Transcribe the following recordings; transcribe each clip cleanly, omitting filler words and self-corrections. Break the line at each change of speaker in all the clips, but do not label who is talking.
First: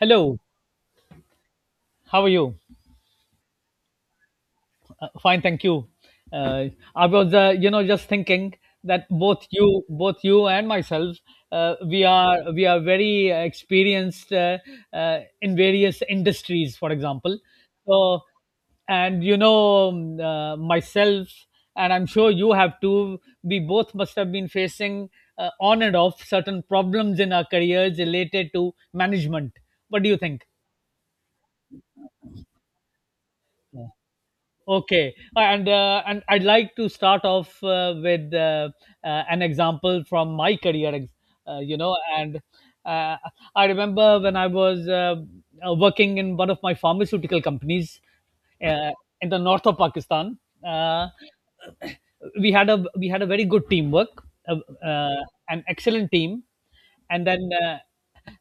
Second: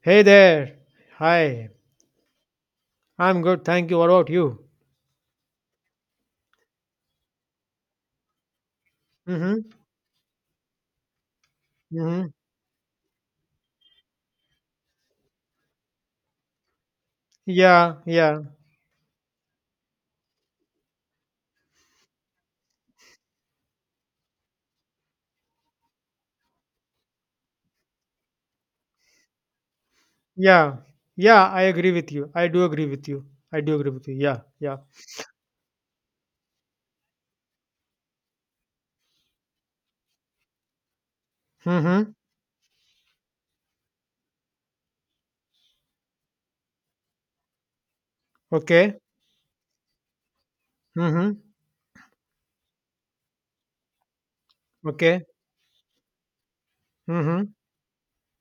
Hey there. Hi.
how are you?
I'm good, thank you. What about you?
Fine, thank you. Uh, I was, just thinking that
Mm-hmm.
both you and myself, we
Mm-hmm.
are we are very experienced in various industries. For example,
Yeah.
so
Yeah.
and you know myself, and I'm sure you have too. We both must have been facing on and off certain problems in our careers related to management. What do you think?
Yeah. Yeah, I agree with you. I do agree with you. I do agree with you. Yeah. Yeah.
Okay. And I'd like to start off with an example from my career, ex- you know,
Mm-hmm.
and uh, I remember when I was working in one of my pharmaceutical companies uh,
Okay.
in the north of Pakistan. Uh,
Mm-hmm.
we had a very good teamwork, uh, uh,
Okay.
an excellent team, and then
Mm-hmm.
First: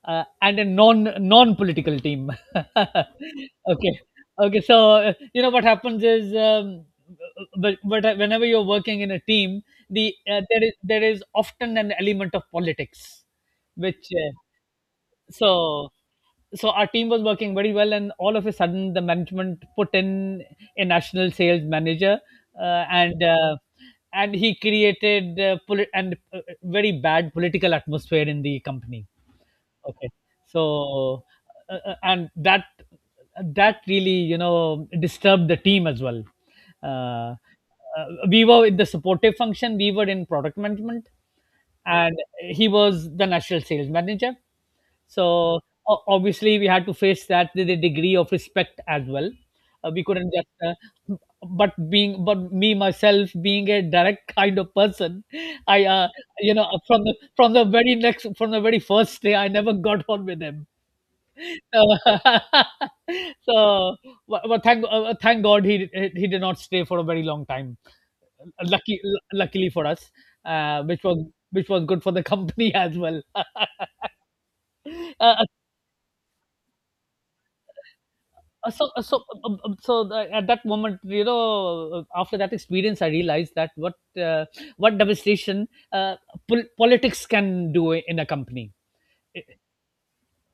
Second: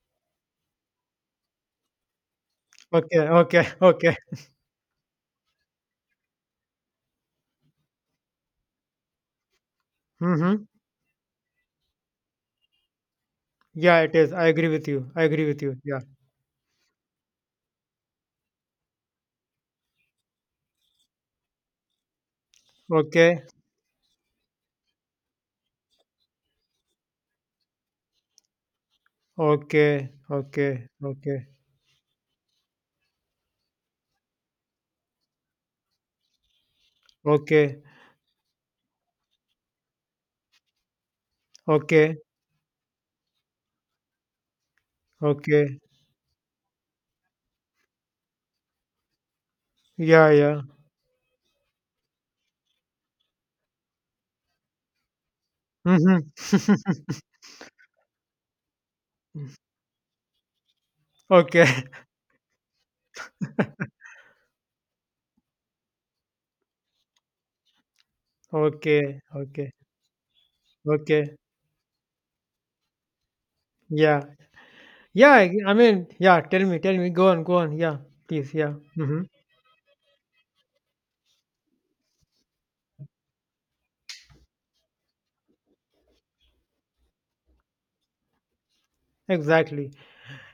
and a non political team.
Okay. Okay.
Okay,
Okay.
okay. So what happens is but whenever you're working in a team,
Mm-hmm.
there is often an element of politics,
Yeah,
which
it is. I agree with you. I agree
so
with you. Yeah.
so our team was working very well, and all of a sudden the management put in a national sales manager, uh, and
Okay.
uh, and he created poli- and very bad political atmosphere in the company.
Okay.
Okay.
Okay.
So,
Okay.
and that really, you know, disturbed the team as well. Uh,
Okay.
we were in the supportive function. We were in product management, and
Okay.
he was the national sales manager. So
Okay.
o- obviously, we had to face that with a degree of respect as well. We
Yeah.
couldn't just,
Yeah.
But me myself being a direct kind of person, I, uh,
Mm-hmm.
you know, from the from the very next from the very first day, I never got on with him.
okay.
So so, but thank God he did not stay for a very long time. Lucky
Okay.
Luckily
Okay.
for us, which was
Okay.
good for the company as well.
Yeah. Yeah, I
Uh,
I mean, yeah, tell me, tell me. Go on, go on. Yeah, please.
uh,
Yeah.
so uh,
Hmm.
so so the at that moment, you know, after that experience, I realized that uh, what devastation uh, politics can do in a company.
Exactly.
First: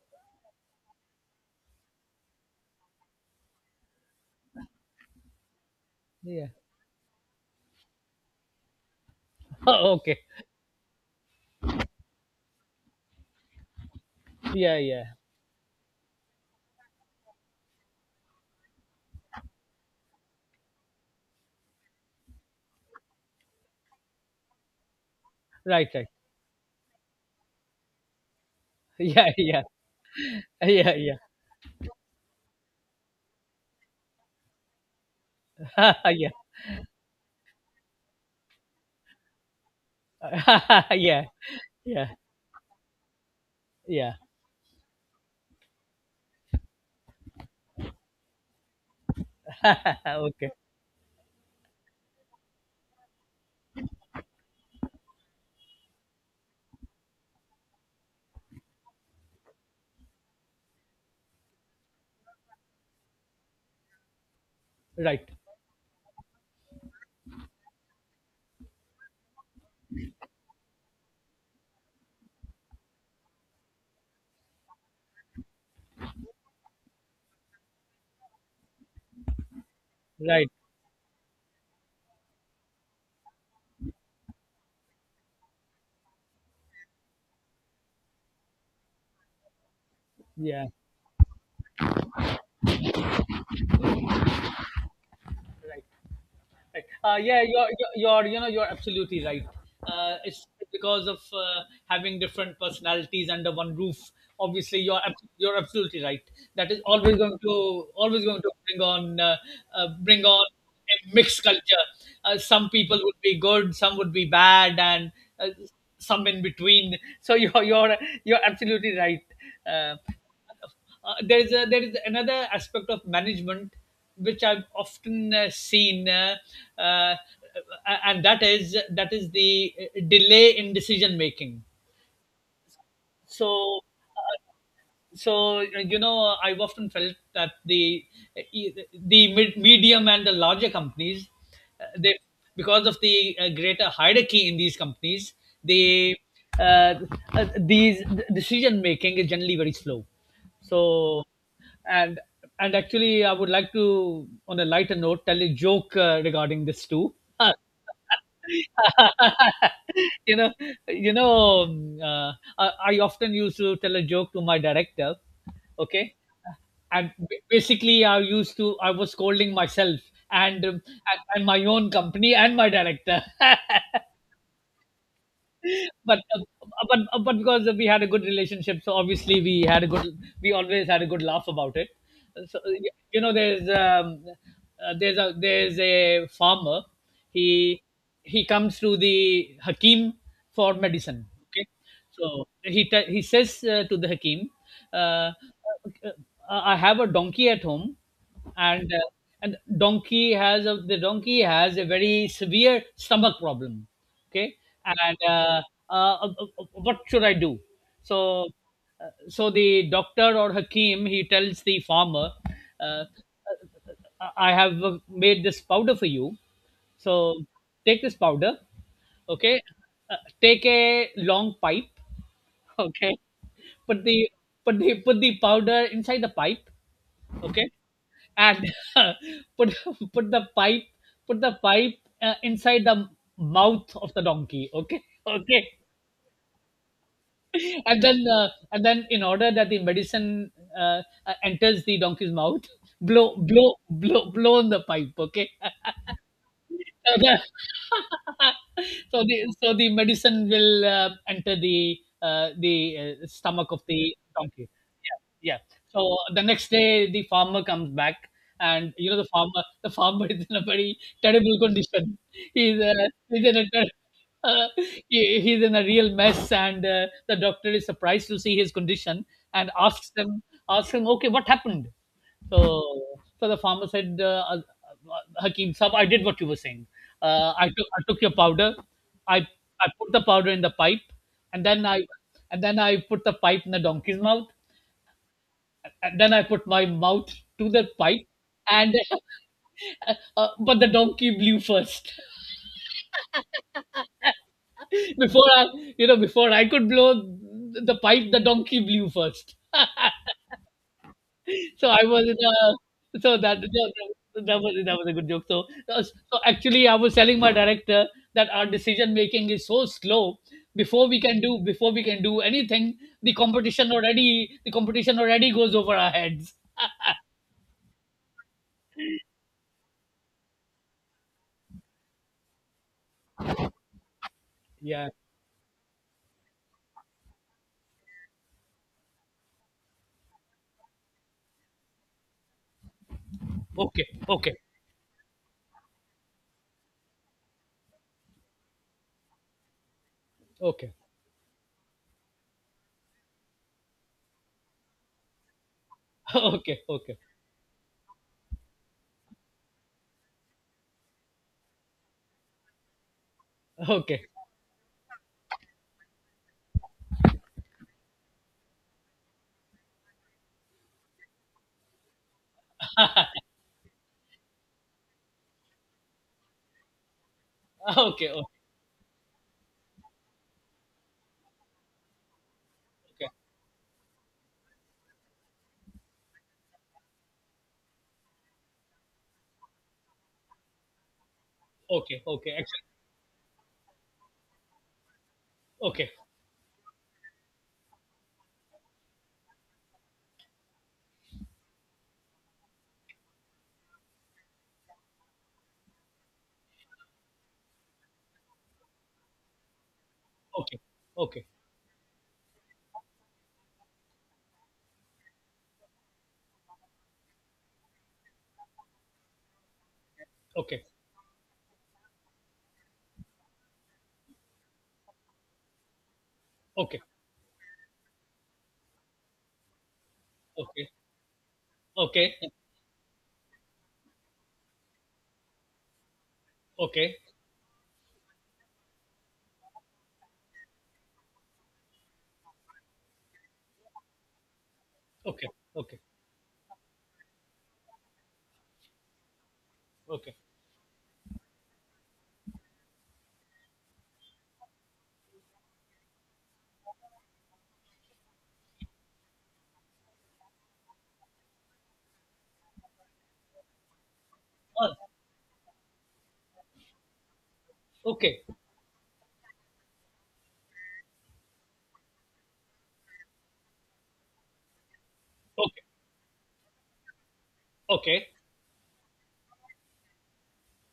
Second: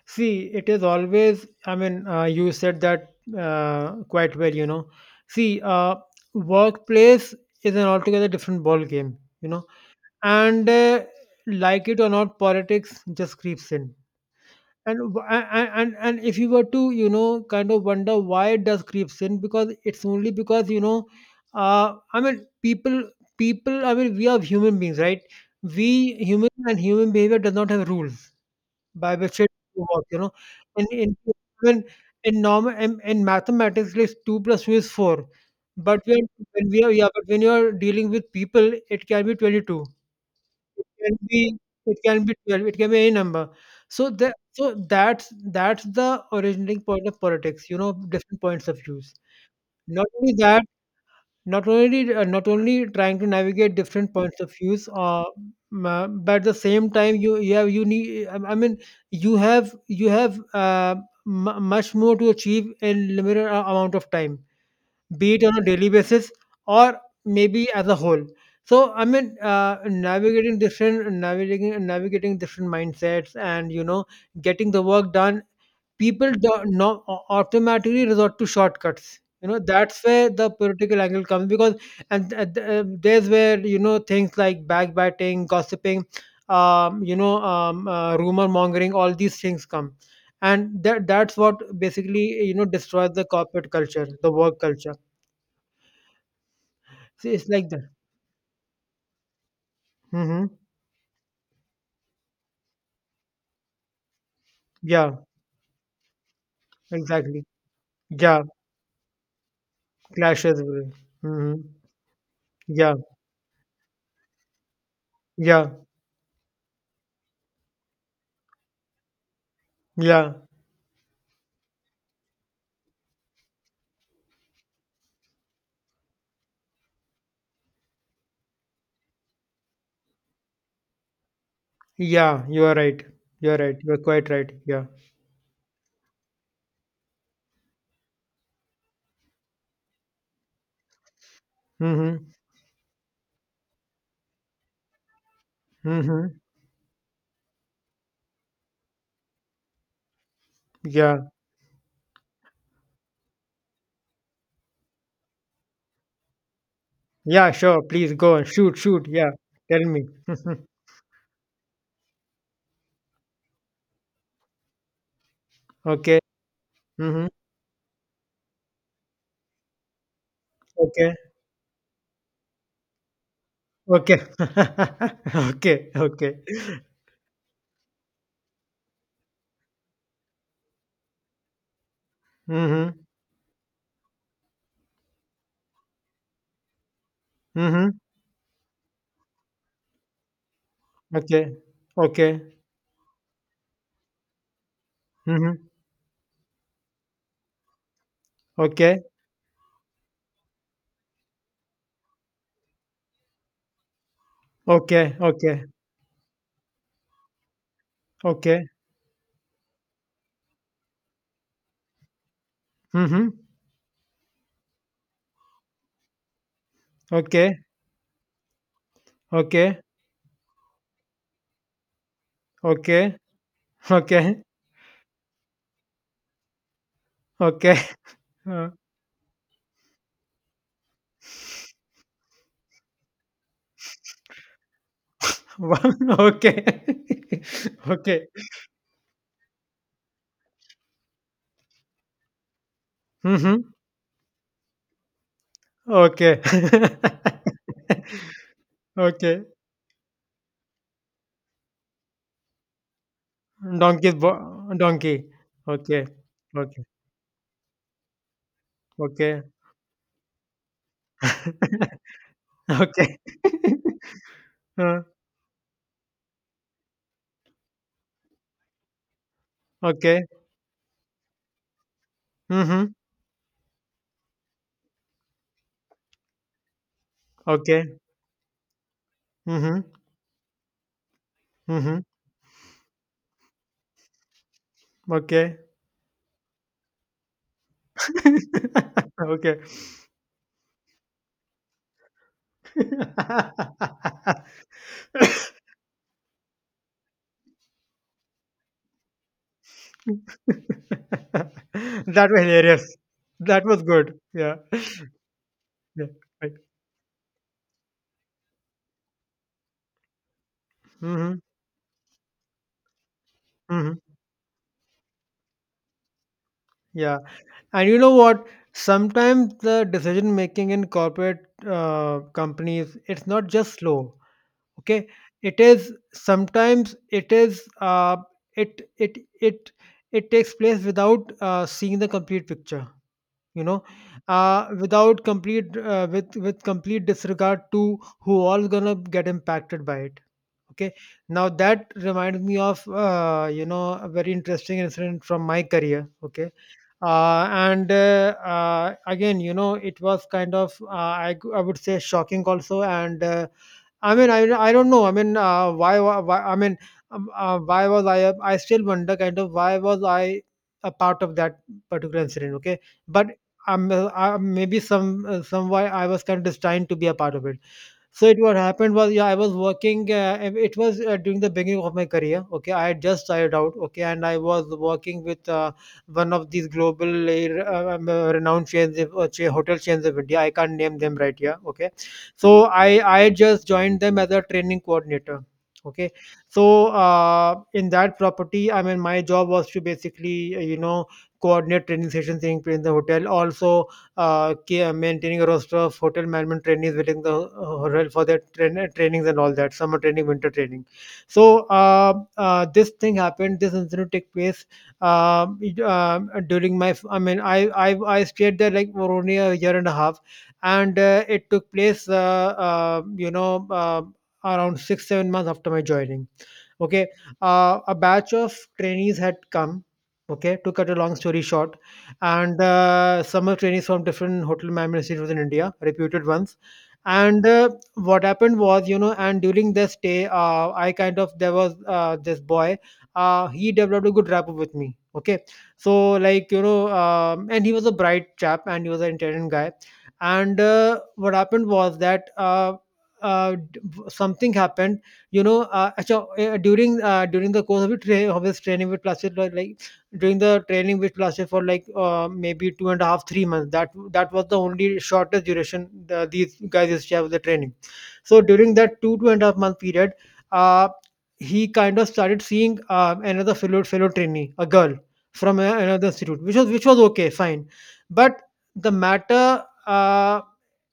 See, it is always, you said that quite well, you know. See,
Yeah.
workplace is an altogether different ball game, you know.
Okay.
And like it or not, politics just creeps in.
Yeah,
And
yeah.
w- a- and if you were to, you know, kind of wonder why it does creeps in, because it's only because, you know uh i mean people people, I mean, we are human beings, right?
Right,
We
right.
human, and human behavior does not have rules by
Yeah,
which it
yeah,
works, you know. in
yeah,
in
yeah,
when in normal in, in mathematics it's two plus two is four, but
yeah,
when we are yeah but when you are dealing with people, it can be 22, it can
yeah,
be it
yeah,
can be 12, it can be any number. So
yeah.
that, so that's that's the originating point of politics, you know, different points of views. Not only
Okay,
that, not only trying to navigate different points of views, but at the same time, you have you need. I mean, you have much more to achieve in limited amount of time,
right,
be it on a daily basis or maybe as a whole. So I mean, navigating different mindsets, and you know, getting the work done. People do not automatically resort to shortcuts. You know, that's where
right,
the political angle comes because, there's where you know things like backbiting, gossiping, rumor mongering, all these things come,
yeah,
and that's what basically you know destroys the corporate culture, the work culture.
right. Right.
See,
Yeah,
it's like that.
you're absolutely right. It's
Hmm.
because of having different personalities under one roof. Obviously,
Yeah,
you're absolutely right. That is
exactly.
always going
Yeah,
to bring on uh, bring on
clashes. Will.
a mixed
Mm-hmm.
culture. Some
Yeah,
people would be good, some would be bad, and uh,
yeah,
some in between. So you're absolutely right. Uh,
yeah,
there is there is another aspect of management which I've often seen, uh, and that is the delay in decision making.
yeah. You are right. You are right.
So,
You are quite right. Yeah.
you know, I've often felt that e, the medium and the larger companies, they
Mm-hmm.
because of the greater hierarchy in these companies, they
Mm-hmm.
uh, these decision making is generally very slow. So
Yeah.
and actually, I would like to, on a lighter note, tell a joke regarding this too.
Yeah, sure. Please go and shoot. Shoot. Yeah. Tell me.
you know, you know, I often used to tell a joke to my director. Okay,
okay.
and
Mm-hmm.
basically, I used to I was scolding myself and
Okay.
and my own company and my director.
Okay. okay.
but
Okay.
uh, but because we had a good relationship, so obviously we had a good we always had a good laugh about it. So,
Mm-hmm.
you know, there's there's a farmer. He
Mm-hmm.
he comes to the Hakim for medicine.
Okay.
Okay, so
Okay.
he says to the Hakim, uh,
Mm-hmm.
"I have a donkey at home, and
Okay.
uh, and donkey has a the donkey has a very severe stomach problem." Okay,
Okay.
and
Okay.
what should I do? So
Okay.
so the doctor or hakim, he tells the farmer, uh, uh,
Mm-hmm.
"I have made this powder for you, so
Okay.
take this powder, okay,
Okay.
take a long pipe, okay,
Okay.
put the
Okay.
put the powder inside the pipe, okay,
Okay.
and
Okay.
put put the pipe put the pipe inside the mouth of the donkey, okay, okay,
Okay. Okay.
and then in order that the medicine enters the donkey's mouth,
Mm-hmm.
blow on the pipe, okay,
Okay.
so the
Okay.
so the medicine will enter the stomach of
Donkey.
the donkey."
Bo- donkey.
Yeah, yeah.
Okay.
So the next
Okay.
day, the farmer comes back, and you know,
Okay.
the farmer is in a very terrible condition. He's uh,
Okay.
he's in a ter- uh,
Okay.
he, he's in a real mess, and the doctor is surprised to see his condition and
Okay.
asks him, "Okay, what happened?" So,
Mm-hmm.
so the farmer said, "Hakeem Saab, I did what you were saying.
Okay.
I took your powder, I
Mm-hmm.
I put the powder in the pipe, and then
Mm-hmm.
I and then I put the pipe in the donkey's mouth,
Okay.
and then I put my mouth to the pipe, and
Okay.
but the donkey blew first." Before I, you know, before I could blow the pipe, the donkey blew first. So I was
That
in
was hilarious.
a— so
That was good. Yeah.
that was a good joke. So
Yeah.
so
Bye.
actually, I was telling my director that our decision making is so slow. Before we
Mhm,
can do— before we can do anything,
mhm.
the competition already goes over our heads.
Yeah. And you know what? Sometimes the decision making in corporate companies, it's not just slow. Okay.
Yeah.
It is sometimes, it is it it it it takes place without seeing the complete picture. You know,
Okay. Okay.
without complete with complete disregard to who all is gonna get impacted by it.
Okay.
Okay. Now that reminds me of you know a very interesting incident from my career. Okay,
Okay. Okay.
and again you know it was kind of I would say shocking also, and i
Okay.
mean i, I don't know, I mean why, wa- why I mean why was I I still wonder kind of why was I a part of that particular incident, okay, but maybe some, why I was kind of destined to be a part of it. So
Okay.
it,
Okay.
what happened was, yeah, I was working. And it was during the beginning of my career. Okay, I had just started out. Okay, and I was working with one of these global renowned chains, hotel chains of India. I can't name them right here. Okay,
Okay. Okay.
so
Excellent.
I had just joined them as a training coordinator.
Okay.
Okay, so in that property, I mean, my job was to basically you know coordinate training sessions taking place in the hotel. Also, maintaining a roster of hotel management trainees within the hotel for their trainings and all that, summer training, winter
Okay.
training.
Okay. Okay.
So this thing happened. This incident took place during my. I mean, I, I stayed there like for only 1 and a half year,
Okay.
and it took place. Around 6 or 7 months after my joining,
Okay. Okay. Okay.
okay. A batch of trainees had come, okay, to cut a long story short,
Okay.
and summer trainees from different hotel management institutes in India, reputed ones.
Okay.
And what happened was, you know, and during their stay, I kind of, there was this boy. He developed a good rapport with me. Okay,
Okay.
so like you know, and he was a bright chap, and he was an intelligent guy.
Okay.
And what happened was that uh, d- something happened, you know, acha, during the course of it, of his training with plastic, like during the training which lasted for like maybe two and a half 3 months, that that was the only shortest duration the, these guys used to have the training. So
Okay.
during that two and a half month period, uh, he kind of started seeing another fellow trainee, a girl from
Okay.
another institute, which was, which was okay, fine.
Okay.
But the matter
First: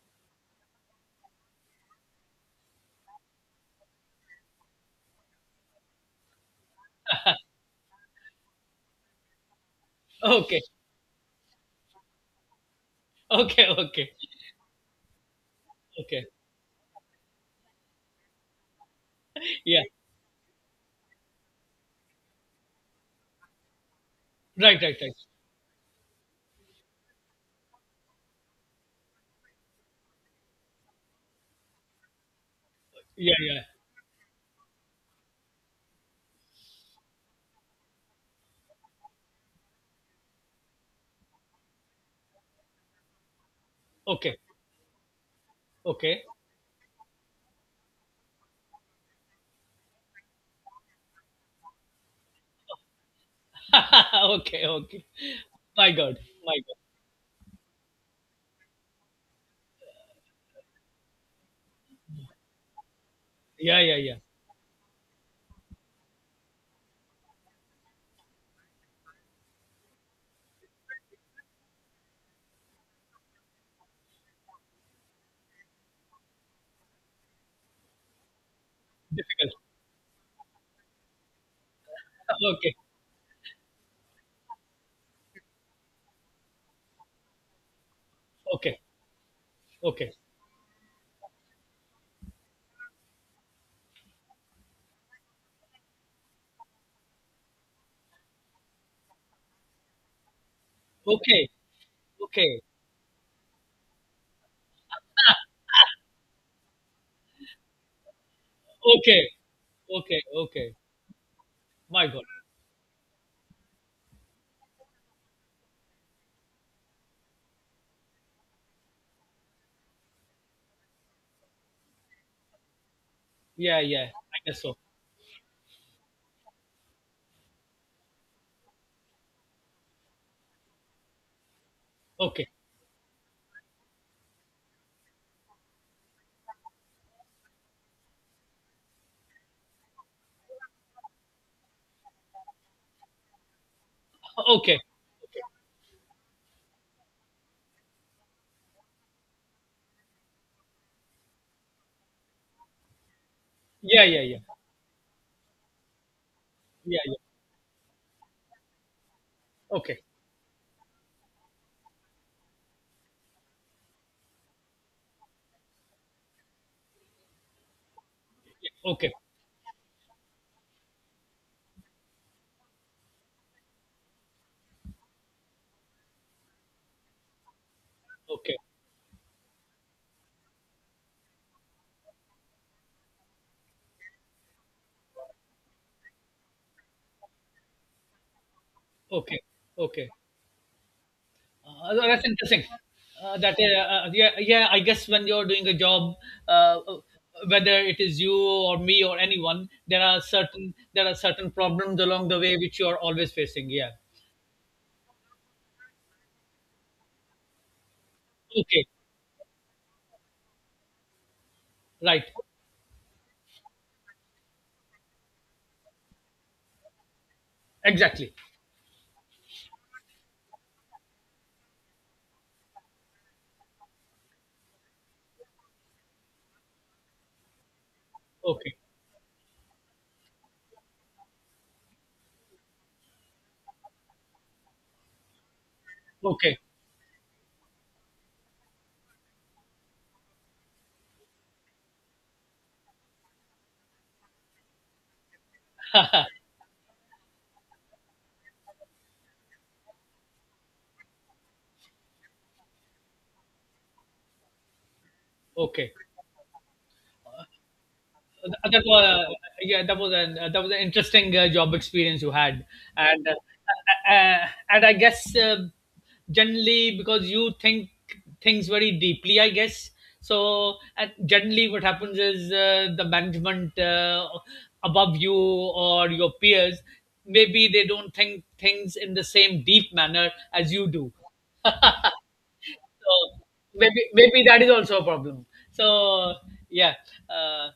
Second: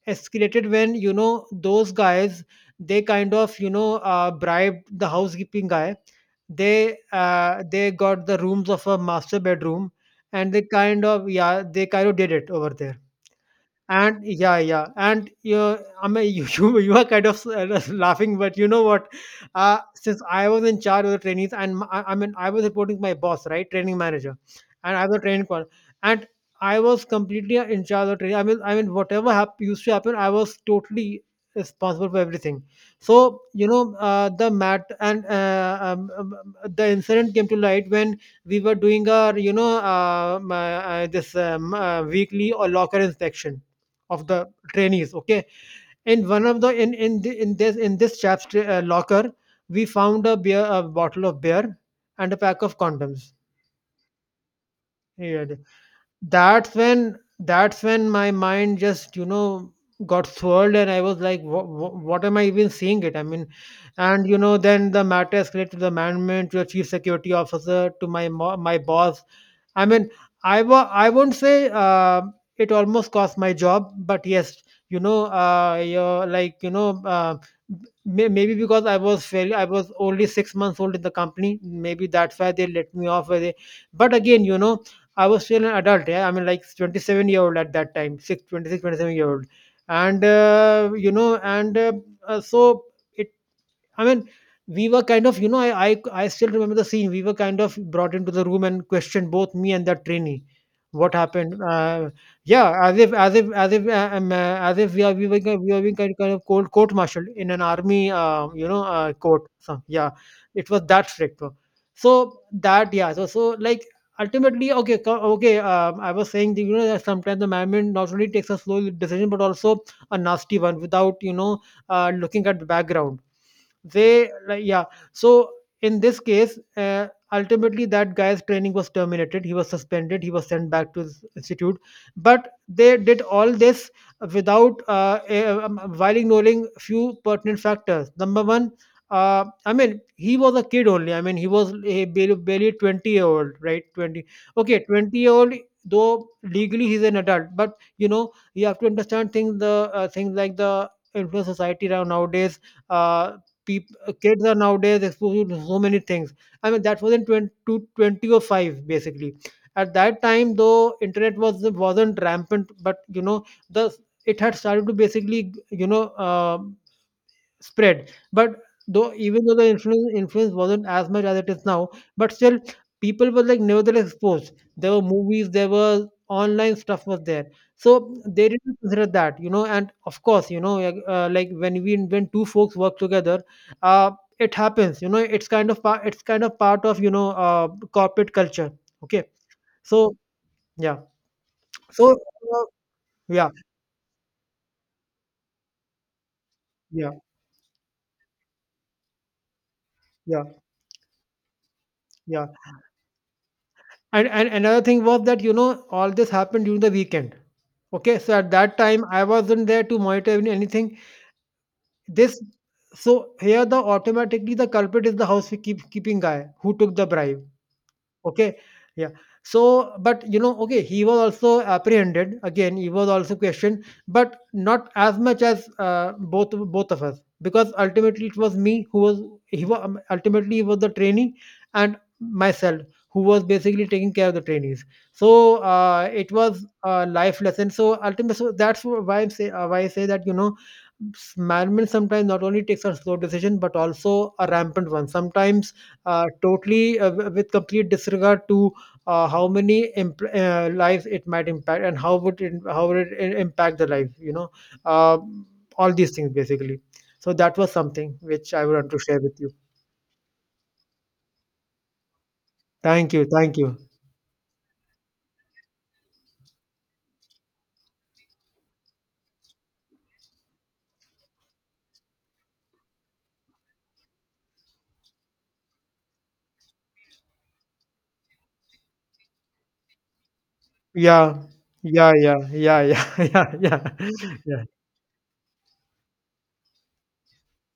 escalated when you know those guys they kind of you know bribed the housekeeping guy, they got the rooms of a master bedroom, and
Okay.
they kind of, yeah, they kind of did it over there.
Okay. Okay.
And yeah, yeah. And you I
Okay.
mean you, you are kind of laughing, but you know what,
Yeah.
since I was in charge of the trainees, and I I mean I was reporting to my boss, right, training manager,
Right.
and
Right. Right.
and I was completely in charge of training. I mean whatever used to happen, I was totally responsible for everything.
Yeah.
So
Yeah.
you know the mat and the incident came to light when we were doing our, you know, my, this weekly or locker inspection of
Okay.
the trainees, okay.
Okay.
in one of the in the, in this chap's locker we found a bottle of beer and a pack of condoms.
Okay. Okay.
Yeah.
My God. My
That's
God.
when, that's when my mind just you know got swirled, and I was like what am I even seeing, it I mean.
Yeah. Yeah. Yeah.
And you know then the matter escalated to the management, to the chief security officer, to my boss. I mean, I won't say it almost cost my job, but yes, you know, you're like you know, may- maybe because I was fairly,
Difficult.
I was only 6 months old in the company. Maybe that's why they
Okay.
let me off. Where they, but again, you know, I was still an adult. Yeah, I mean, like 27-year-old at that time, six twenty-six,
Okay.
27 year old,
Okay.
and you know, and so it I mean, we were kind of, you know, I still remember the scene. We were kind of brought into the room and questioned, both me and that trainee. What
Okay.
happened?
Okay.
Yeah, as if we were we were being kind, kind of cold court martialed in an army,
Okay.
court. So, yeah,
Okay.
it
Okay.
was that strict. Though.
My
So
God.
that, yeah, so so like ultimately, okay, okay. I was saying that, you know, that sometimes the management not only takes a slow decision but also a nasty one without you know looking at the background.
Yeah. Yeah.
They
I guess
like,
so.
yeah. So in this case, ultimately that guy's training was terminated. He was suspended. He was sent back to his institute.
Okay.
But they did all this without while ignoring few pertinent factors. Number one, I mean, he was a kid only. I mean, he was a, barely 20-year-old, right? 20.
Okay.
Okay, 20 year old, though legally he's an adult. But, you know, you have to understand things, the things like the influence society around nowadays. Uh, People,
Yeah. Yeah. Yeah.
kids are nowadays exposed to so many things. I mean,
Yeah.
that was
Yeah.
in 20, 20 or 5, basically. At
Okay.
that time, though internet wasn't rampant, but you know, the it had started to basically, you know, spread. But
Yeah. Okay.
though even though the influence wasn't as much as it is now, but still people were, like, nevertheless exposed. There were movies, there was online stuff was there, so they
Okay.
didn't consider that, you know. And of course, you know, like when we when two folks work together, uh, it happens. You know, It's kind of part. Of, you know, corporate culture. Okay,
Okay. Okay.
so yeah, so
That's interesting.
yeah,
That Yeah, yeah. I guess when you're doing a job, uh,
yeah,
whether it is you or me or anyone, there are
yeah,
certain— there are certain problems along the
yeah.
way which you are always facing. Yeah.
And another thing was that, you know, all this happened during the weekend. Okay, so at that
Okay.
time I wasn't there to monitor anything.
Right.
This so Here the automatically the culprit is the housekeeping guy who took the bribe.
Exactly.
Okay. Yeah. So, but you know, okay, he was also apprehended. Again, he was also questioned, but not as much as both of us, because ultimately it was
Okay.
me who was he was ultimately he was the trainee, and myself who was basically taking care of the trainees. So it
Okay.
was a life lesson. So ultimately, so that's why I say, that, you know, management sometimes not only takes a slow decision but also a rampant one. Sometimes totally with complete disregard to, lives it might impact, and how would it, impact the life, you know, uh, all
Okay.
these things basically. So that was something which I would
That
want to
was
share with you.
yeah, that was an interesting job experience you had,
Thank you,
and
thank you.
uh, uh, I guess, generally, because you think things very deeply, I guess, so and generally what happens is, the management above you or your peers, maybe they don't think things in the same deep manner as you do.
Yeah, yeah, yeah, yeah, yeah.
So
Yeah, yeah,
maybe
yeah.
that is also a problem. So yeah, uh,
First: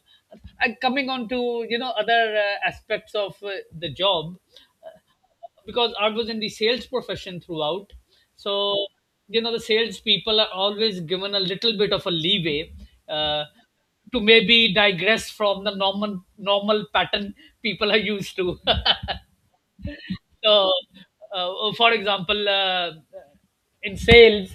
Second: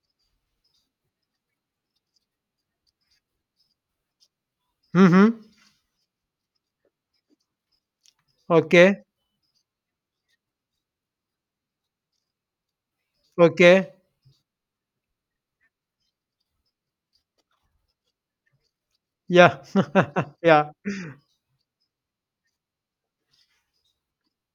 and coming on to, you know, other aspects of the job, uh,
Mm-hmm.
because I was in the sales profession throughout. So,
Okay,
you know, the sales people are always given a little bit of a leeway uh,
okay.
to maybe digress from the normal pattern people are used to.
Yeah. Yeah.
So, for example, in sales,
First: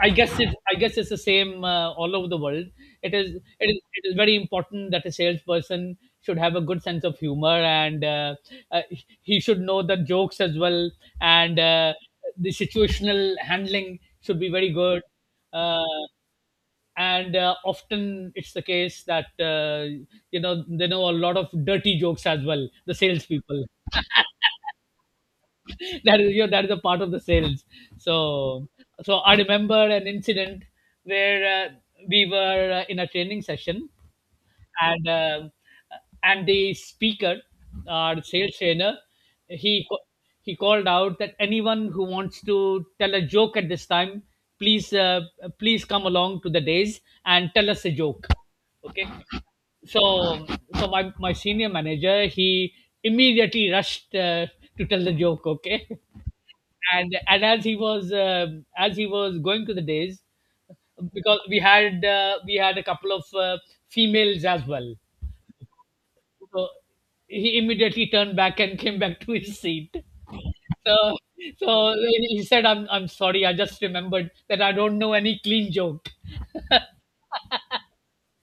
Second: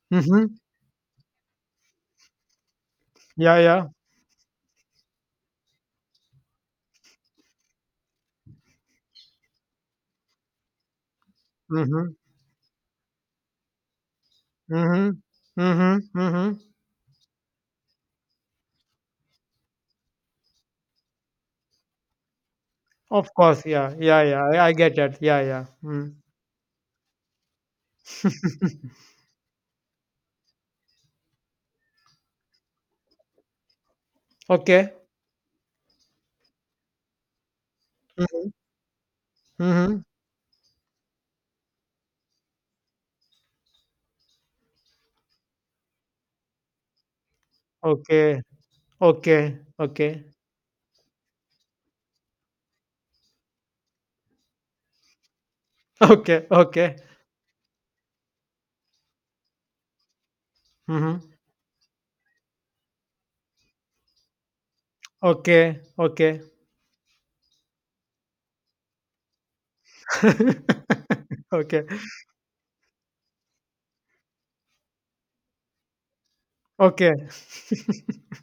I guess it—
Mm-hmm.
I guess it's the same all over the world. It is.
Yeah,
It is.
yeah.
It is very important that a salesperson should have a good sense of humor, and uh, he should know the jokes as well, and
Mm-hmm.
the situational handling should be very good.
Mm-hmm.
Uh,
Mm-hmm. Mm-hmm.
and often it's the case that you know, they know a lot of dirty jokes as well. The
Of course,
salespeople.
yeah, yeah, yeah. I get it. Yeah, yeah. Mm.
That is, you know, that is a part of the sales. So so I remember an incident where we were in a training session,
Okay.
and uh, and the speaker, our
Mm-hmm.
sales trainer, he
Mm-hmm.
ca- he called out that anyone who wants to tell a joke at this time, please please come along to the days and tell us a joke.
Okay.
Okay.
Okay. Okay.
So so my senior manager, he immediately rushed to tell the joke, okay,
Okay. Okay.
and as he was going to the days
Mm-hmm.
because we had— we had a couple of females as well,
Okay. Okay.
so he immediately turned back and came back to his seat. So so
okay.
he said, I'm sorry, I just remembered that I don't know any clean joke.
Okay.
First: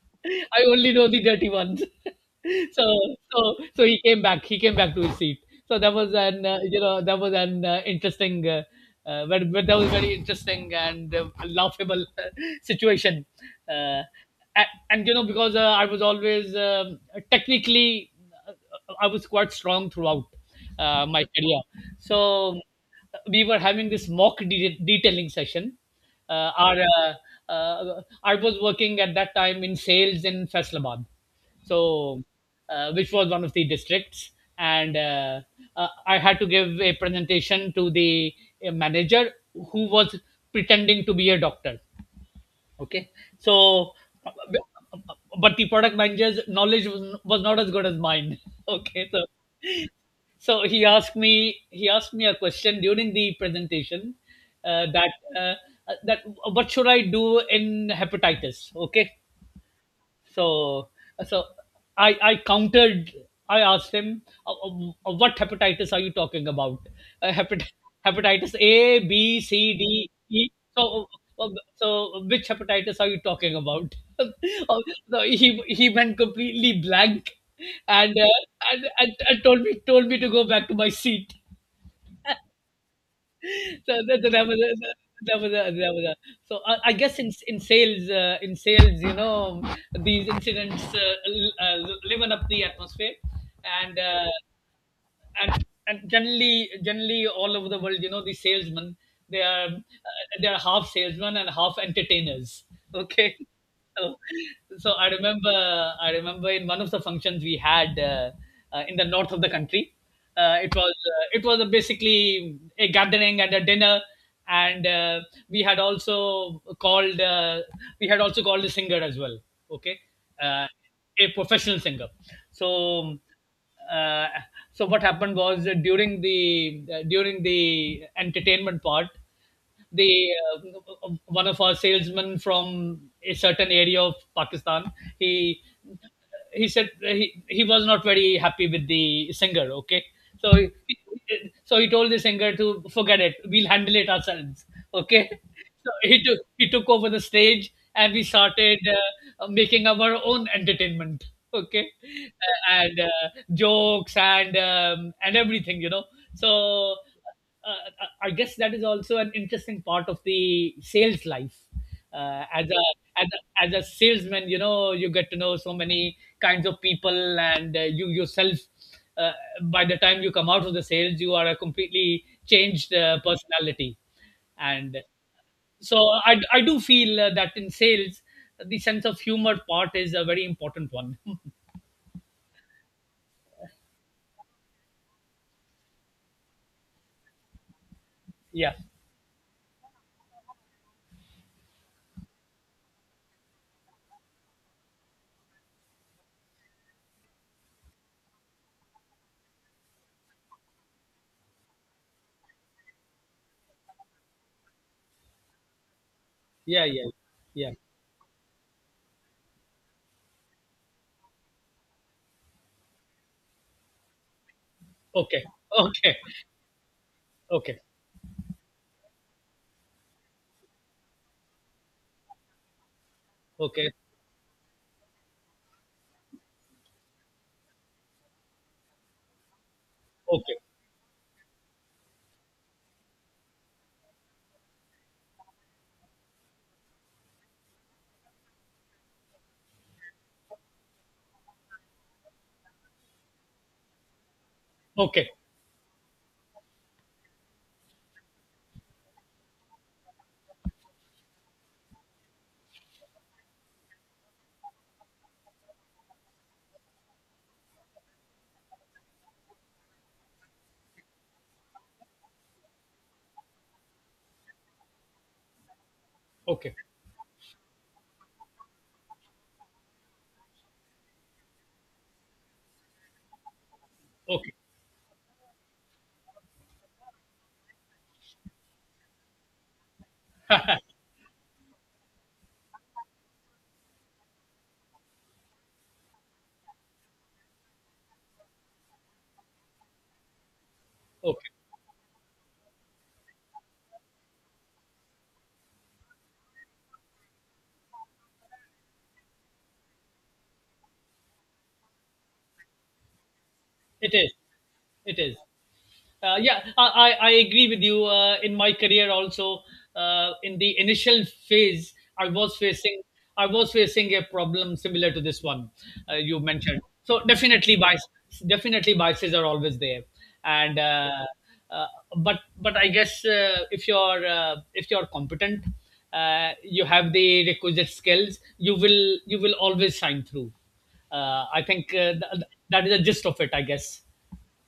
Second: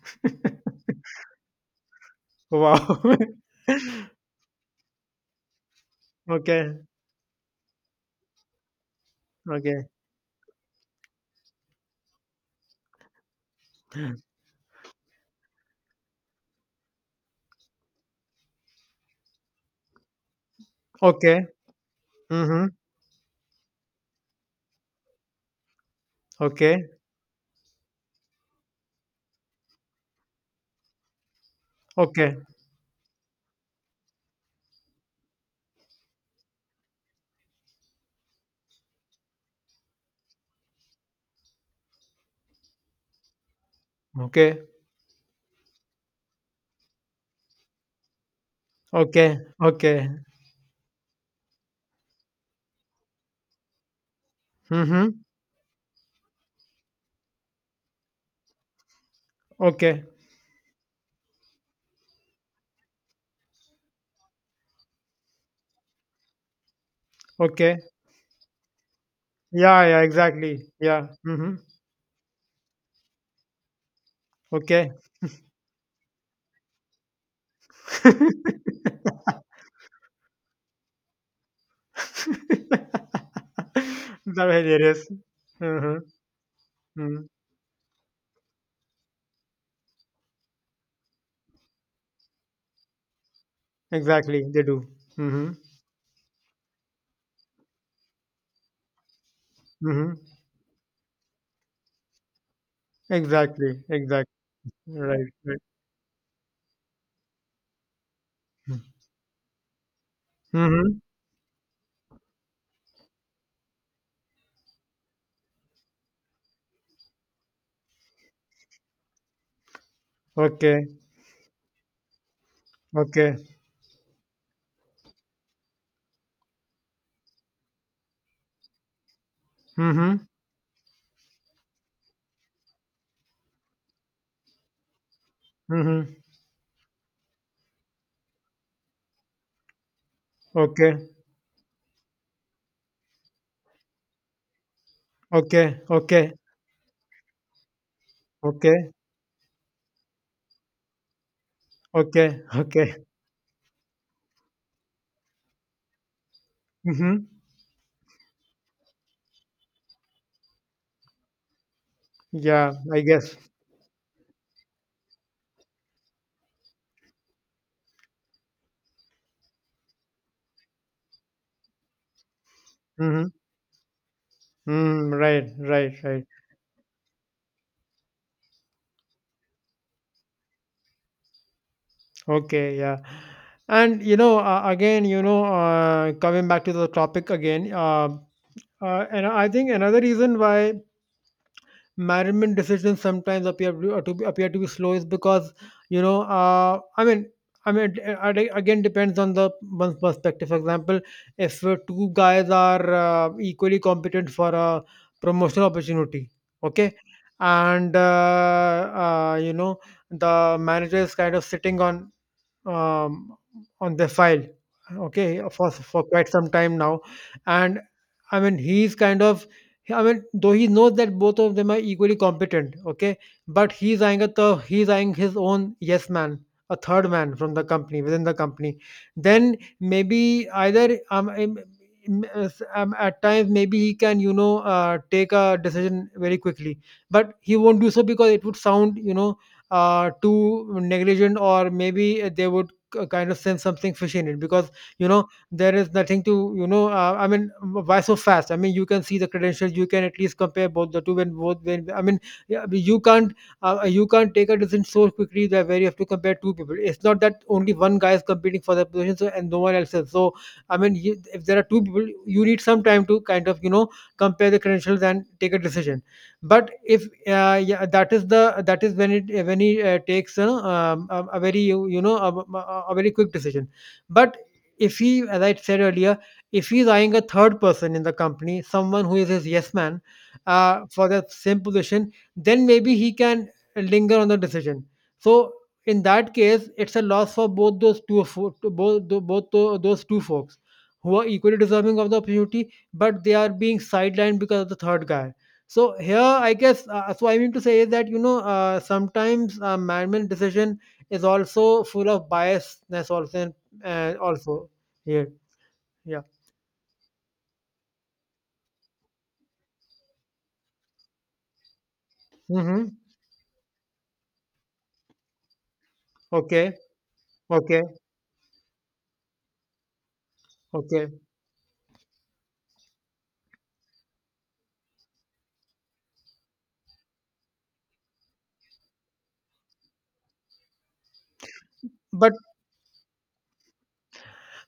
I only know the dirty ones." So
Wow.
so so he came back. He came back to his seat. So that was an
okay.
you know, that was an interesting— but that
Okay.
was very interesting and laughable situation, uh, and you know, because I was always technically, uh, I was quite strong throughout my
Okay.
career. So
Mm-hmm.
we were having this mock detailing session. Our
Okay.
I was working at that time in sales in Faisalabad, so
Okay.
which was one of the districts, and I had to give a presentation to the manager who was pretending to be a doctor, okay. So
Okay.
but the product manager's knowledge was not as good as mine. Okay, so
Okay. Okay.
he asked me a question during the presentation,
Mm-hmm.
that uh, that what should I do in hepatitis, okay.
Okay.
So, so I countered. I asked him, "What hepatitis are you talking about? Uh, hepat-
Okay.
Hepatitis A, B, C,
Yeah, yeah,
D, E.
exactly. Yeah.
So, uh, uh,
Mm-hmm.
so which hepatitis are you talking about?" Uh,
Okay.
no, he went completely blank, and, uh, and and and told me to go back to my seat. So that,
They're hilarious.
that was a,
Mhm,
so I guess
mhm.
in in sales, you know, these incidents liven up the atmosphere, and uh,
Exactly, they do. Mhm,
and generally all over the world, you know, the salesmen,
mhm.
they are half salesmen and half entertainers, okay.
Exactly,
so,
exactly.
so I
Right,
remember
right.
I remember in one of the functions we had, in the north of the country. It was
Mm-hmm.
it was a basically a gathering and a dinner, and we had also called, we had also called a singer as well, okay. uh,
Okay,
a professional singer. So
okay.
uh, so what happened was, during the entertainment part, the
Mm-hmm.
one of our salesmen from a certain area of Pakistan. He
Mm-hmm.
he said he was not very happy with the singer. Okay, so he,
Okay,
so he told the singer to forget it. We'll handle it ourselves. Okay,
okay,
so he
okay,
took, he took over the stage, and we started
okay,
making our own entertainment. Okay,
okay, okay.
and jokes and everything. So
Mm-hmm.
uh, I guess that is also an interesting part of the sales life. As
Yeah, I
a
guess.
as a salesman, you know, you get to know so many kinds of people, and you yourself. Uh, by the time you come out of the sales, you are a completely changed
Mm-hmm.
personality, and
Mm, right,
so
right, right.
I do feel that in sales, the sense of humor part is a very important one.
Okay, yeah. And you know, again, you know, coming back to the topic again,
Yeah,
And I think another reason why management decisions sometimes appear to, be slow is because, you know, I mean, it, it again depends on the one's perspective. For example, if two guys are equally competent for a promotional opportunity,
yeah,
okay,
yeah, yeah.
and you know, the manager is kind of sitting on, um, on the file, okay,
Okay,
for
okay,
quite some time now.
okay,
And I mean, he's kind of, I mean, though he knows that both of them are equally competent, okay, but
okay, okay,
he's eyeing a he's eyeing his own yes man, a third man from the company, within the company. Then maybe
okay,
either at times maybe he can, you know, take a decision very quickly, but he won't do so because it would sound, you know, too negligent, or maybe they would kind of sense something fishy in it because, you know,
okay.
there is nothing to, you know, I mean, why so fast? I mean, you can see the credentials, you can at least compare both the two, when both, when, I mean, yeah, you can't, you can't take a decision so quickly that where you have to compare two people. It's not that only one guy is competing for the position so, and no one else is, so I mean, you, if there are two people, you need some time to kind of, you know, compare the credentials and take a decision. But
Okay.
if yeah, that is the that is when it, when he takes a, very, you know, a, very quick decision. But
Okay.
if he, as I said earlier, if he's eyeing a third person in the company, someone who is his yes man for the same position, then maybe he can linger on the decision. So in that case, it's a loss for both those two, both, those two folks who are
Okay.
equally deserving of the opportunity, but they are being sidelined because of the third guy. So here, I guess, so I mean to say is that, you know, sometimes management decision is also full of biasness, also,
It is.
also
It
here,
is.
yeah.
Yeah, I, I agree with you. In my career, also in the initial phase, I was
Mm-hmm.
facing I was facing a problem similar to this one you
Okay,
mentioned. So definitely
okay,
bias, definitely biases are always there, and
okay.
uh, but if you're competent, you have the requisite skills, you will always shine through. I think
But
th- th- That is the gist of it, I guess.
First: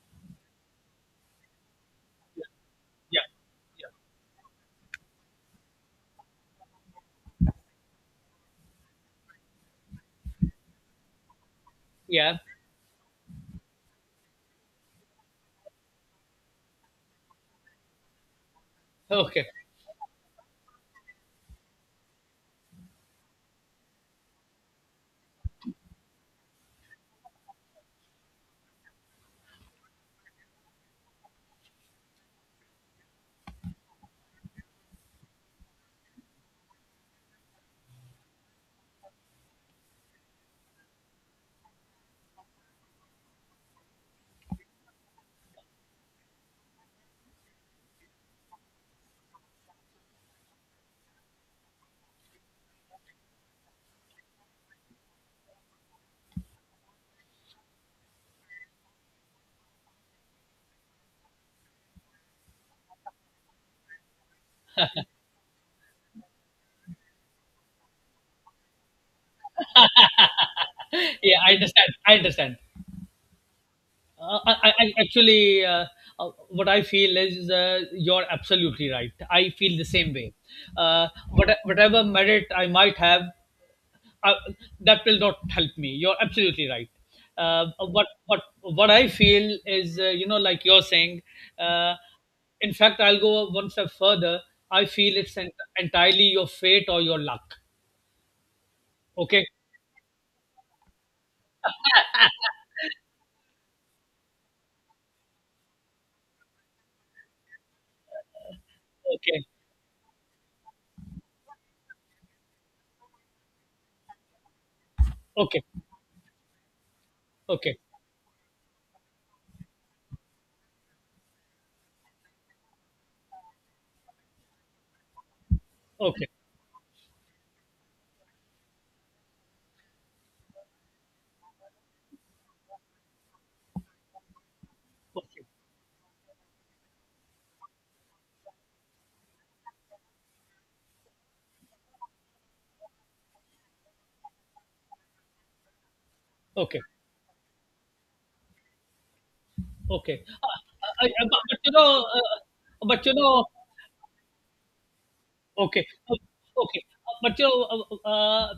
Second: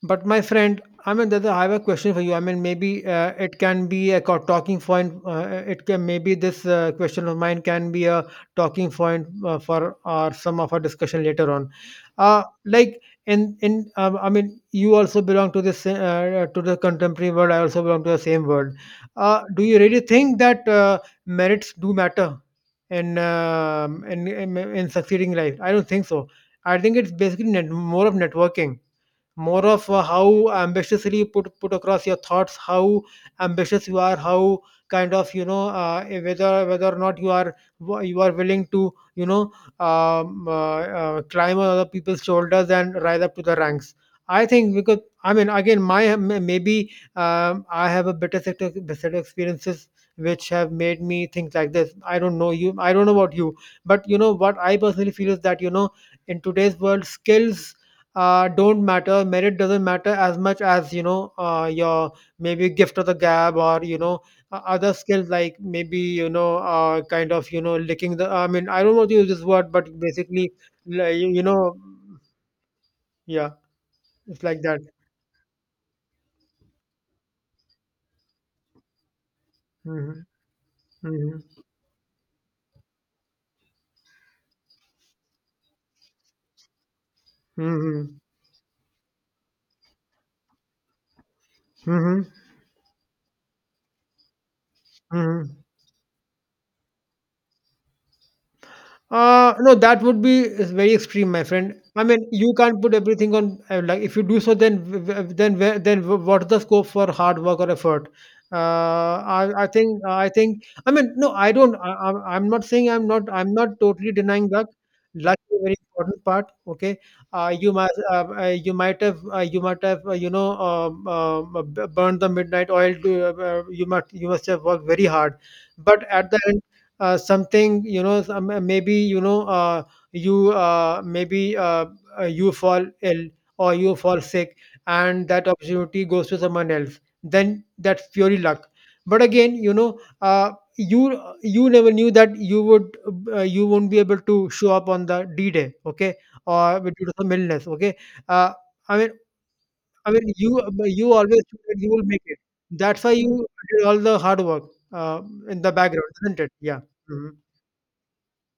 But my friend, I mean, there's a- I have a question for you. I mean, maybe
Yeah.
it can
Yeah.
be a talking point. It can, maybe this question of mine can be a talking point for our some of our discussion later on.
Yeah.
Like, in I mean, you also belong to this to the contemporary world. I also belong to the same world.
Okay.
Do you really think that merits do matter in succeeding life? I don't think so. I think it's basically more of networking, more of how ambitiously you put across your thoughts, how ambitious you are, how kind of, you know, whether, or not you are, you are willing to, you know, climb on other people's shoulders and rise up to the ranks. I think because, I mean, again, my, maybe I have a better set of, experiences which have made me think like this. I don't know you, I don't know about you, but you know what I personally feel is that, you know, in today's world, skills don't matter. Merit doesn't matter as much as, you know, your maybe gift of the gab, or you know, other skills, like maybe, you know, kind of, you know, licking the. I mean, I don't want to use this word, but basically, like,
Yeah,
you
I
know,
understand. I understand.
yeah, it's like that.
Actually, what I feel is, you're absolutely right. I feel the same
Hmm.
way.
Hmm.
What, whatever merit I might have, uh, that will not help me. You're absolutely right. Uh, what
Hmm.
what what I feel is, you know, like you're saying. Uh,
Hmm. Hmm.
in fact, I'll go one step further. I feel it's
Hmm.
entirely your fate or your luck. Okay.
No, that would be is very extreme, my friend. I mean, you can't put everything on, like, if you do so, then then where, then what's the scope for hard work or effort?
Okay.
I think I think, I mean no, I don't. I'm not saying I'm not. I'm not totally denying luck. Luck is a
Okay.
very important part. Okay, you
Okay.
might, you might have, you might have, you know, burned the midnight oil. To, you must, have worked very hard, but
Okay.
at the end, something, you know, some, maybe, you know, you uh, maybe uh, you fall ill, or you fall sick, and that
Okay.
opportunity goes to someone else, then that's purely luck. But again, you know, you, never knew that you would, you won't be able to show up on the d day, okay, or
Okay.
due to some illness, okay. uh, I mean,
Okay.
you, you
But
always
but,
knew
you
that you
know,
will make it. That's
but
why
you
you
know,
did all the hard work uh, in the
okay.
background, isn't it? Yeah.
Okay,
Mhm.
but you know, uh, uh,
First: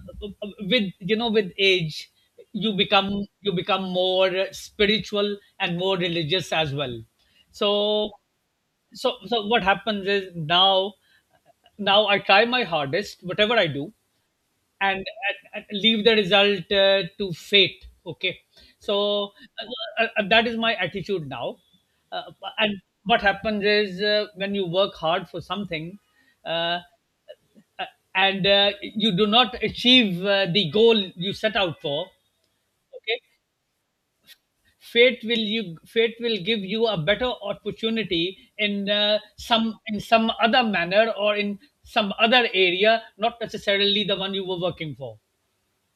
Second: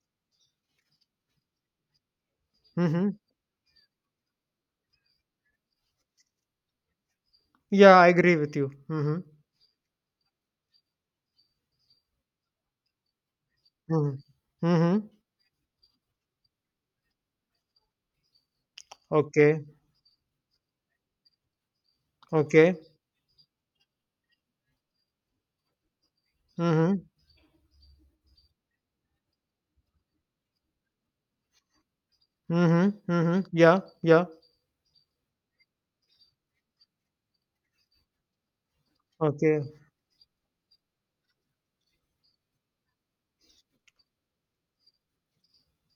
uh, with with age,
Mhm.
you become more spiritual and more religious as well.
Yeah, I
So,
agree with you. Mhm.
so what happens is now, now I try my hardest, whatever I do,
Mhm.
and,
Mhm.
and leave the result to fate, okay. So
Okay.
that is my attitude now. uh,
Okay.
and what happens is, when you work hard for something, uh,
Mhm.
uh, and you do not achieve the goal you set out for,
Mhm.
okay,
Mhm. Yeah. Yeah.
fate will, you, fate will give you a better opportunity in
Okay.
some, in some other manner or in some other area, not necessarily the one you were working for.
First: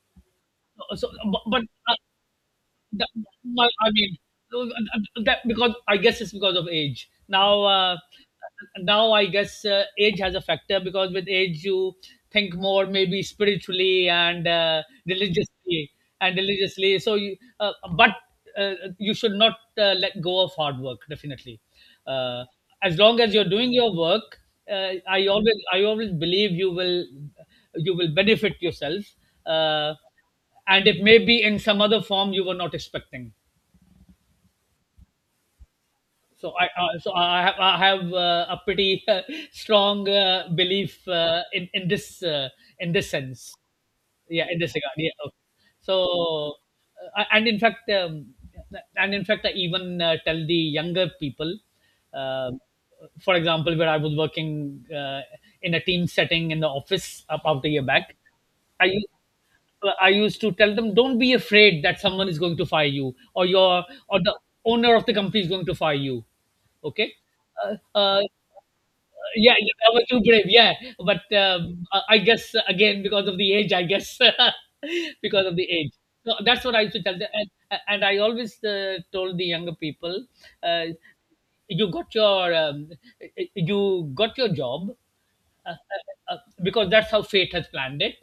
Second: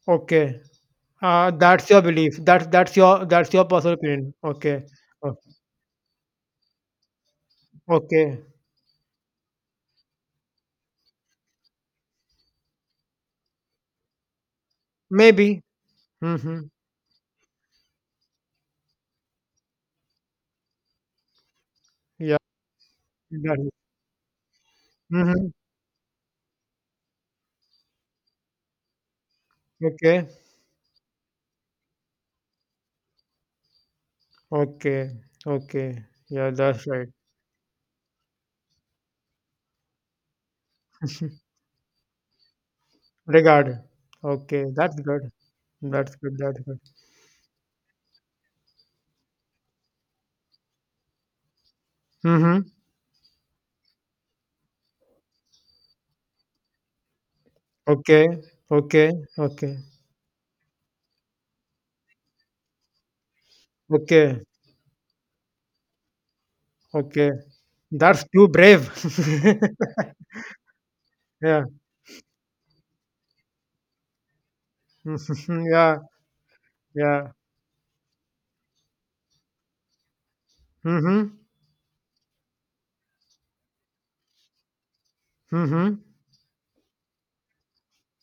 Okay.
So, but
That's
uh,
your belief. That's
that,
your,
I
personal
mean,
opinion. Okay. O-
that, because I guess it's because of age. Now,
Okay.
now I guess age has a factor, because with age you think more maybe spiritually and
Maybe. Mhm.
religiously. So, you, but you should not let go of hard work definitely.
Yeah.
Uh, as long as you're
That is.
doing your work,
Mhm.
I always believe you will, you will benefit yourself. Uh,
Okay.
and it may be in some other form you were not expecting.
Okay. Okay. Yeah,
So I
that's
uh,
right.
so I have, I have a pretty strong belief in in this sense.
Regard.
Yeah, in
Okay.
this regard.
That's
Yeah.
good.
Okay.
That's good.
So
That's good.
uh, and in fact um, and in fact I even tell the younger people. um
Mhm.
for example, where I was working in a team setting in the office about a year back,
Okay.
I
Okay. Okay.
I used to tell them, don't be afraid that someone is going to fire you, or your, or the
Okay.
owner of the company is going to fire you. Okay.
Okay.
Uh, uh,
That's too brave.
yeah, yeah, I was too brave. Yeah, but
Yeah.
I guess again because of the age, I guess because of the age.
Yeah,
So that's what I used to tell them,
yeah.
and I always told the younger people, uh,
Mhm,
you got your um, you got your job
mhm.
because that's how fate has planned it.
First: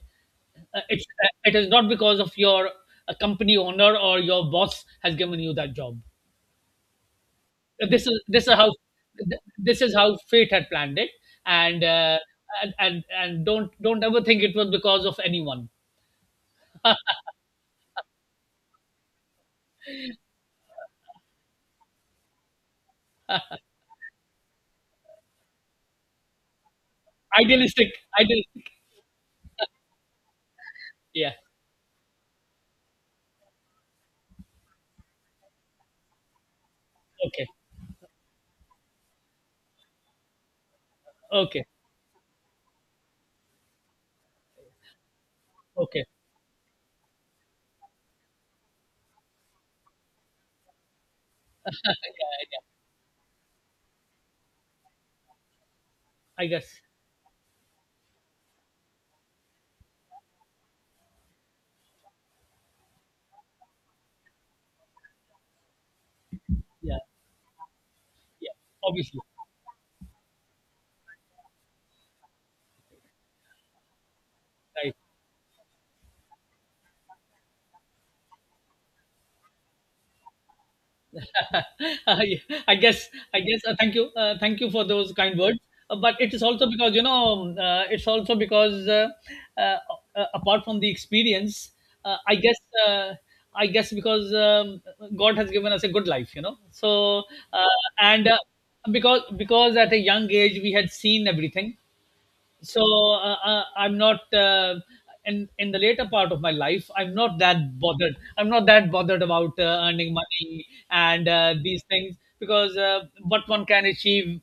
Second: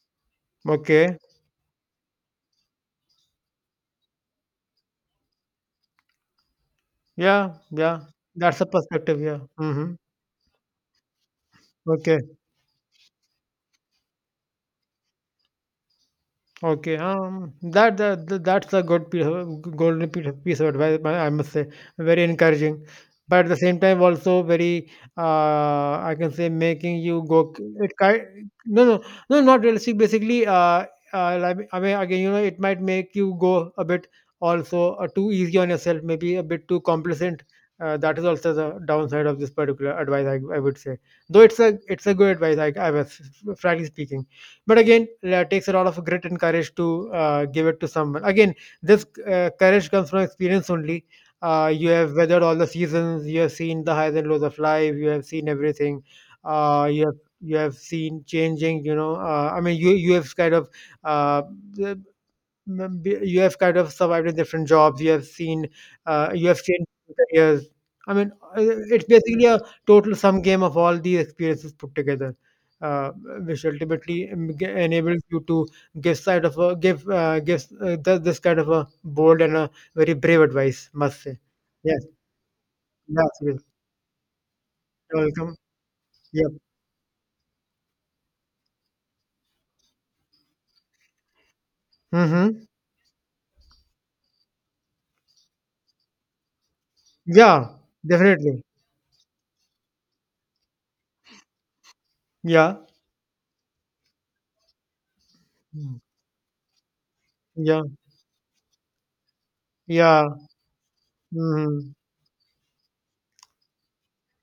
It's,
Okay.
it is not because of your company owner or your boss has given you that job.
Yeah, yeah.
This is
That's a
how
perspective, yeah.
this is
Mhm.
how fate had planned it, and
Okay.
uh, and, and don't ever think it was because of anyone.
Okay, that, that's a good piece of, golden piece of, advice. I must say, very encouraging, but at the same time also very, I can say, making you go, it
Idealistic,
kind.
idealistic.
No, no, no, not realistic. Basically,
Yeah.
like, I mean, again, you know, it might make you go a bit also too easy on yourself, maybe a bit too complacent.
Okay.
That is also the downside of this particular advice. I would say, though
Okay.
it's a good advice. I was, frankly speaking. But again, it takes a lot of
Okay.
grit and courage to give it to someone. Again, this courage comes from experience only. You
Yeah,
have weathered all the
yeah.
seasons. You have seen the highs and lows of life. You have seen everything.
I guess.
You have, seen changing. You know, I mean, you, have kind of, uh, you have kind of survived in different jobs. You have seen, you have changed
Yeah.
careers, I mean,
Yeah.
uh, it's
Obviously.
basically a total sum game of all these experiences put together, uh, which ultimately
Right.
enables you to give side of a give gives th- this kind of a bold and a very brave advice, must say. Yes,
I guess
yes,
I guess
yes.
thank you for those
You're
kind
welcome.
words. But it is
Yeah.
also because you know, it's also because uh, apart from the experience, uh, I guess
Mm-hmm.
uh, I guess because God has given us a good life, you know. So
Yeah.
and
Definitely.
because at a young age we had seen everything.
Yeah.
So I'm not in in the
Mm.
later part of my life, I'm not that
Yeah,
bothered, I'm not that bothered about earning
yeah.
money and these
Mm-hmm.
things, because what one can achieve,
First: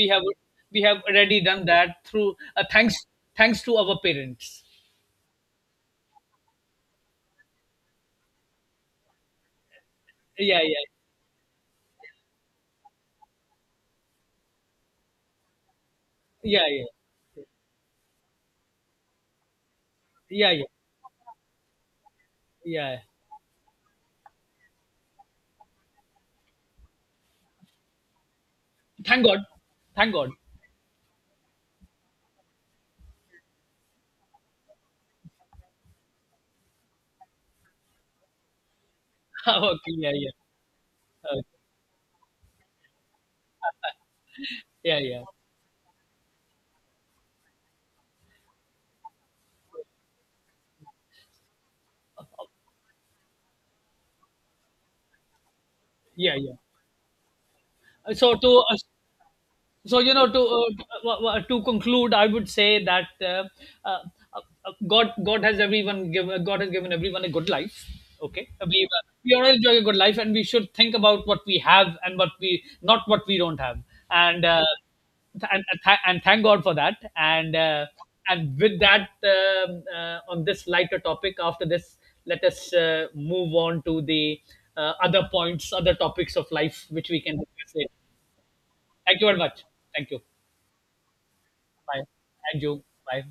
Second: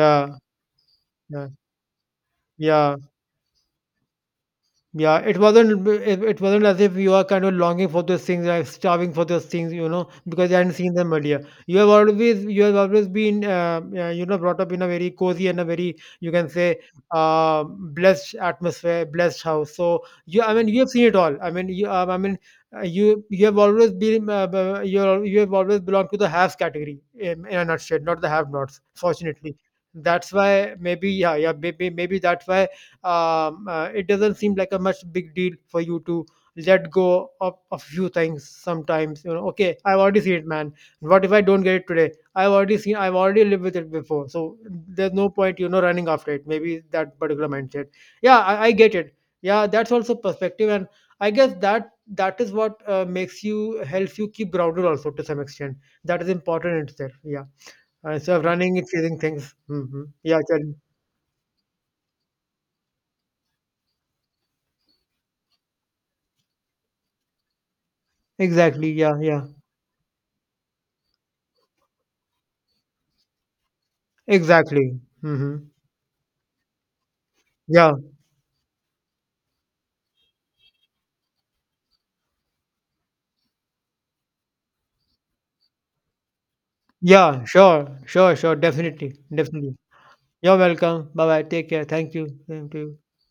we have, we have already
yeah,
done that through
yeah.
thanks to our parents.
Yeah, it wasn't, it wasn't as if you are kind of longing for those things, like starving for those things, you know, because you
Yeah,
hadn't
yeah,
seen them earlier. You have always been, you know, brought up in a very cozy and a very, you can
yeah,
say,
yeah,
blessed atmosphere, blessed house. So you,
yeah,
I
yeah,
mean, you have seen it all. I mean, you, I mean,
yeah.
you, you have always been, you have always belonged to the haves category, in a nutshell, not the have-nots.
Thank God,
Fortunately,
thank God.
that's why maybe, yeah, yeah, maybe maybe that's why, it doesn't seem like a much big deal for you to let go of a few things sometimes, you know. Okay,
Okay,
I've
yeah,
already
yeah.
seen it, man. What if I
Okay.
don't get it today? I've already seen, I've already lived with it before, so
Yeah,
there's
yeah,
no point, you know, running after it. Maybe that particular mindset, yeah, I get it. Yeah, that's also perspective, and I guess that that is what makes you, helps you keep grounded also, to some extent. That is
yeah, yeah.
important in itself, yeah,
so
instead of
to
running and chasing things.
So
Hmm.
you know,
Yeah, tell.
to conclude, I would say that uh, God has everyone given God has given everyone a good life. Okay,
Exactly, yeah,
we
yeah.
all enjoy a good life, and we should think about what we have and what we don't have, and
Exactly. Mhm.
and thank God for that.
Yeah.
And with that, on this lighter topic, after this, let us move on to the other points, other topics of life which we can
Yeah.
discuss later.
Sure. Sure. Sure. Definitely.
Thank you very much.
Definitely.
Thank you.
You're welcome. Bye bye. Take care.
Bye.
Thank you.
And
Same to
you.
you.
Bye.